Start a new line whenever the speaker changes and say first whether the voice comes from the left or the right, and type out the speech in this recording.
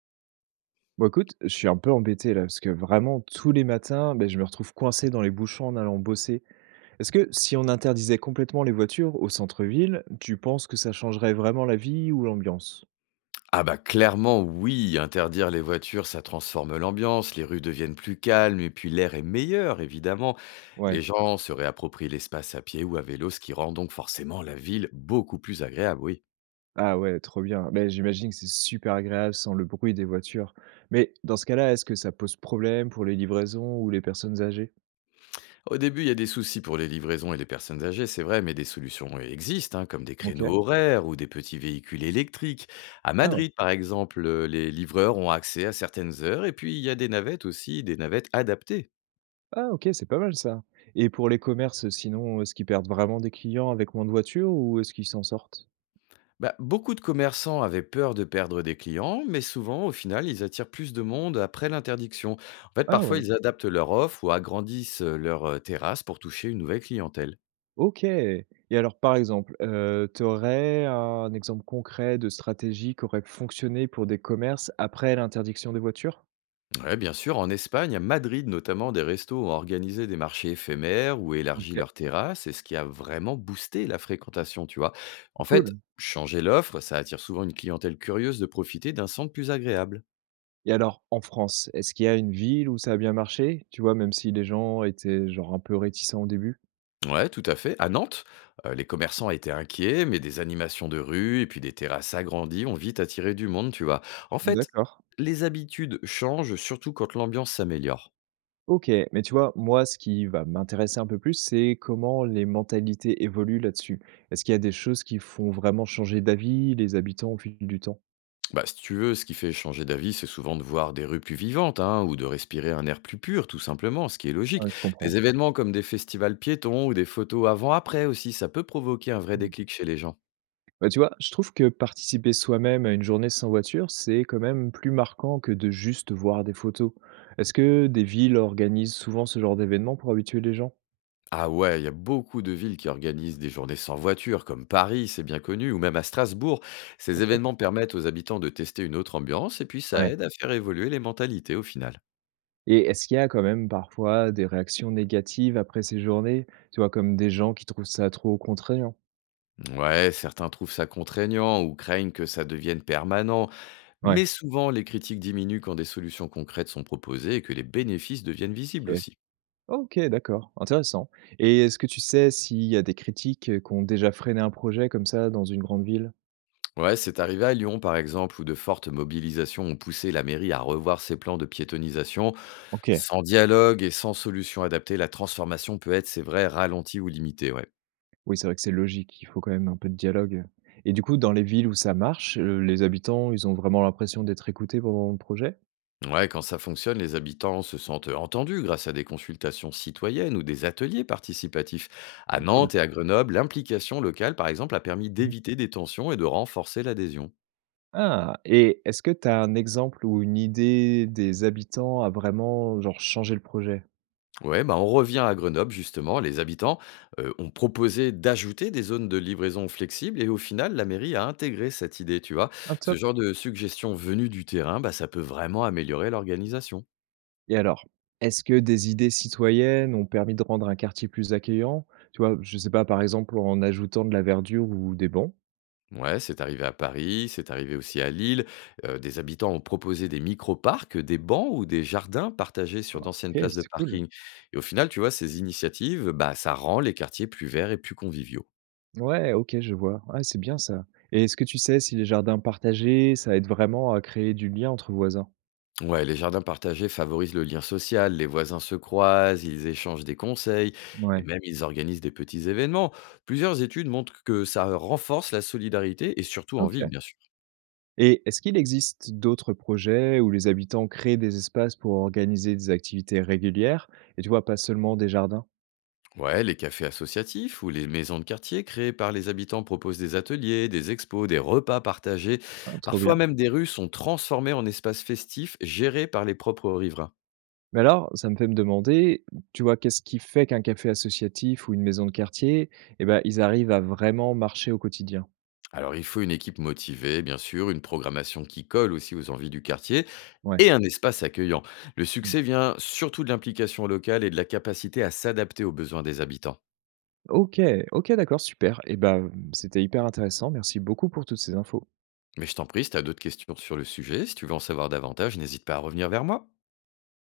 right: Bon écoute, je suis un peu embêté là, parce que vraiment tous les matins, ben je me retrouve coincé dans les bouchons en allant bosser. Est-ce que si on interdisait complètement les voitures au centre-ville, tu penses que ça changerait vraiment la vie ou l'ambiance?
left: Ah bah clairement oui, interdire les voitures, ça transforme l'ambiance, les rues deviennent plus calmes et puis l'air est meilleur évidemment.
right: Ouais.
left: Les gens se réapproprient l'espace à pied ou à vélo, ce qui rend donc forcément la ville beaucoup plus agréable, oui.
right: Ah ouais, trop bien. Ben j'imagine que c'est super agréable sans le bruit des voitures. Mais dans ce cas-là, est-ce que ça pose problème pour les livraisons ou les personnes âgées?
left: Au début, il y a des soucis pour les livraisons et les personnes âgées, c'est vrai, mais des solutions existent, hein, comme des
right: OK.
left: créneaux horaires ou des petits véhicules électriques. À
right: Ah ouais.
left: Madrid, par exemple, les livreurs ont accès à certaines heures, et puis il y a des navettes aussi, des navettes adaptées.
right: Ah OK, c'est pas mal ça. Et pour les commerces, sinon, est-ce qu'ils perdent vraiment des clients avec moins de voitures ou est-ce qu'ils s'en sortent?
left: Bah, beaucoup de commerçants avaient peur de perdre des clients, mais souvent, au final, ils attirent plus de monde après l'interdiction. En fait,
right: Ah
left: parfois,
right: ouais.
left: ils adaptent leur offre ou agrandissent leur terrasse pour toucher une nouvelle clientèle.
right: OK, et alors, par exemple, tu aurais un exemple concret de stratégie qui aurait fonctionné pour des commerces après l'interdiction des voitures?
left: Ouais, bien sûr, en Espagne, à Madrid notamment, des restos ont organisé des marchés éphémères ou élargi
right: OK,
left: leurs terrasses, et ce qui a vraiment boosté la fréquentation, tu vois. En fait,
right: cool,
left: changer l'offre, ça attire souvent une clientèle curieuse de profiter d'un centre plus agréable.
right: et alors en France, est-ce qu'il y a une ville où ça a bien marché? Tu vois, même si les gens étaient genre un peu réticents au début?
left: Ouais, tout à fait. À Nantes, les commerçants étaient inquiets, mais des animations de rue et puis des terrasses agrandies ont vite attiré du monde, tu vois. En fait,
right: D'accord,
left: les habitudes changent, surtout quand l'ambiance s'améliore.
right: OK, mais tu vois, moi, ce qui va m'intéresser un peu plus, c'est comment les mentalités évoluent là-dessus. Est-ce qu'il y a des choses qui font vraiment changer d'avis les habitants au fil du temps?
left: Bah, si tu veux, ce qui fait changer d'avis, c'est souvent de voir des rues plus vivantes, hein, ou de respirer un air plus pur, tout simplement, ce qui est logique.
right: Ouais, je
left: Des
right: comprends.
left: événements comme des festivals piétons ou des photos avant-après aussi, ça peut provoquer un vrai déclic chez les gens.
right: Bah, tu vois, je trouve que participer soi-même à une journée sans voiture, c'est quand même plus marquant que de juste voir des photos. Est-ce que des villes organisent souvent ce genre d'événement pour habituer les gens?
left: Ah ouais, il y a beaucoup de villes qui organisent des journées sans voiture, comme Paris, c'est bien connu, ou même à Strasbourg.
right: Ah,
left: Ces
right: top.
left: événements permettent aux habitants de tester une autre ambiance et puis ça
right: Ouais.
left: aide à faire évoluer les mentalités au final.
right: Et est-ce qu'il y a quand même parfois des réactions négatives après ces journées? Tu vois, comme des gens qui trouvent ça trop contraignant?
left: Ouais, certains trouvent ça contraignant ou craignent que ça devienne permanent,
right: Ouais.
left: mais souvent les critiques diminuent quand des solutions concrètes sont proposées et que les bénéfices deviennent visibles
right: Ok.
left: aussi.
right: Ok, d'accord. Intéressant. Et est-ce que tu sais s'il y a des critiques qui ont déjà freiné un projet comme ça dans une grande ville?
left: Ouais, c'est arrivé à Lyon par exemple, où de fortes mobilisations ont poussé la mairie à revoir ses plans de piétonisation.
right: Ok.
left: Sans dialogue et sans solution adaptée, la transformation peut être, c'est vrai, ralentie ou limitée, ouais.
right: Oui, c'est vrai que c'est logique, il faut quand même un peu de dialogue. Et du coup, dans les villes où ça marche, les habitants, ils ont vraiment l'impression d'être écoutés pendant le projet?
left: Ouais, quand ça fonctionne, les habitants se sentent entendus grâce à des consultations citoyennes ou des ateliers participatifs.
right: Ah
left: À
right: cool.
left: Nantes et à Grenoble, l'implication locale, par exemple, a permis
right: Mmh mh.
left: d'éviter des tensions et de renforcer l'adhésion.
right: Ah, et est-ce que tu as un exemple ou une idée des habitants à vraiment, genre, changer le projet?
left: Ouais, bah on revient à Grenoble, justement. Les habitants ont proposé d'ajouter des zones de livraison flexibles et au final, la mairie a intégré cette idée, tu vois.
right: Ah
left: Ce
right: top.
left: genre de suggestion venue du terrain, bah, ça peut vraiment améliorer l'organisation.
right: Et alors, est-ce que des idées citoyennes ont permis de rendre un quartier plus accueillant? Tu vois, je sais pas, par exemple, en ajoutant de la verdure ou des bancs?
left: Ouais, c'est arrivé à Paris, c'est arrivé aussi à Lille. Des habitants ont proposé des micro-parcs, des bancs ou des jardins partagés sur
right: Ah.
left: d'anciennes
right: OK,
left: places de
right: c'est cool.
left: parking et au final, tu vois, ces initiatives, bah, ça rend les quartiers plus verts et plus conviviaux.
right: Ouais, OK, je vois. Ah, c'est bien ça. Et est-ce que tu sais si les jardins partagés, ça aide vraiment à créer du lien entre voisins?
left: Ouais, les jardins partagés favorisent le lien social, les voisins se croisent, ils échangent des conseils et
right: Ouais,
left: même ils organisent des petits événements. Plusieurs études montrent que ça renforce la solidarité et surtout en ville,
right: OK.
left: bien sûr.
right: Et est-ce qu'il existe d'autres projets où les habitants créent des espaces pour organiser des activités régulières et tu vois, pas seulement des jardins?
left: Ouais, les cafés associatifs ou les maisons de quartier créées par les habitants proposent des ateliers, des expos, des repas partagés.
right: Ah, trop bien.
left: Parfois même des rues sont transformées en espaces festifs gérés par les propres riverains.
right: Mais alors, ça me fait me demander, tu vois, qu'est-ce qui fait qu'un café associatif ou une maison de quartier, eh ben, ils arrivent à vraiment marcher au quotidien?
left: Alors il faut une équipe motivée, bien sûr, une programmation qui colle aussi aux envies du quartier
right: Ouais.
left: et un espace accueillant. Le
right: Mm.
left: succès vient surtout de l'implication locale et de la capacité à s'adapter aux besoins des habitants.
right: OK, OK, d'accord, super. Et ben, c'était hyper intéressant. Merci beaucoup pour toutes ces infos.
left: Mais je t'en prie, si tu as d'autres questions sur le sujet, si tu veux en savoir davantage, n'hésite pas à revenir vers moi.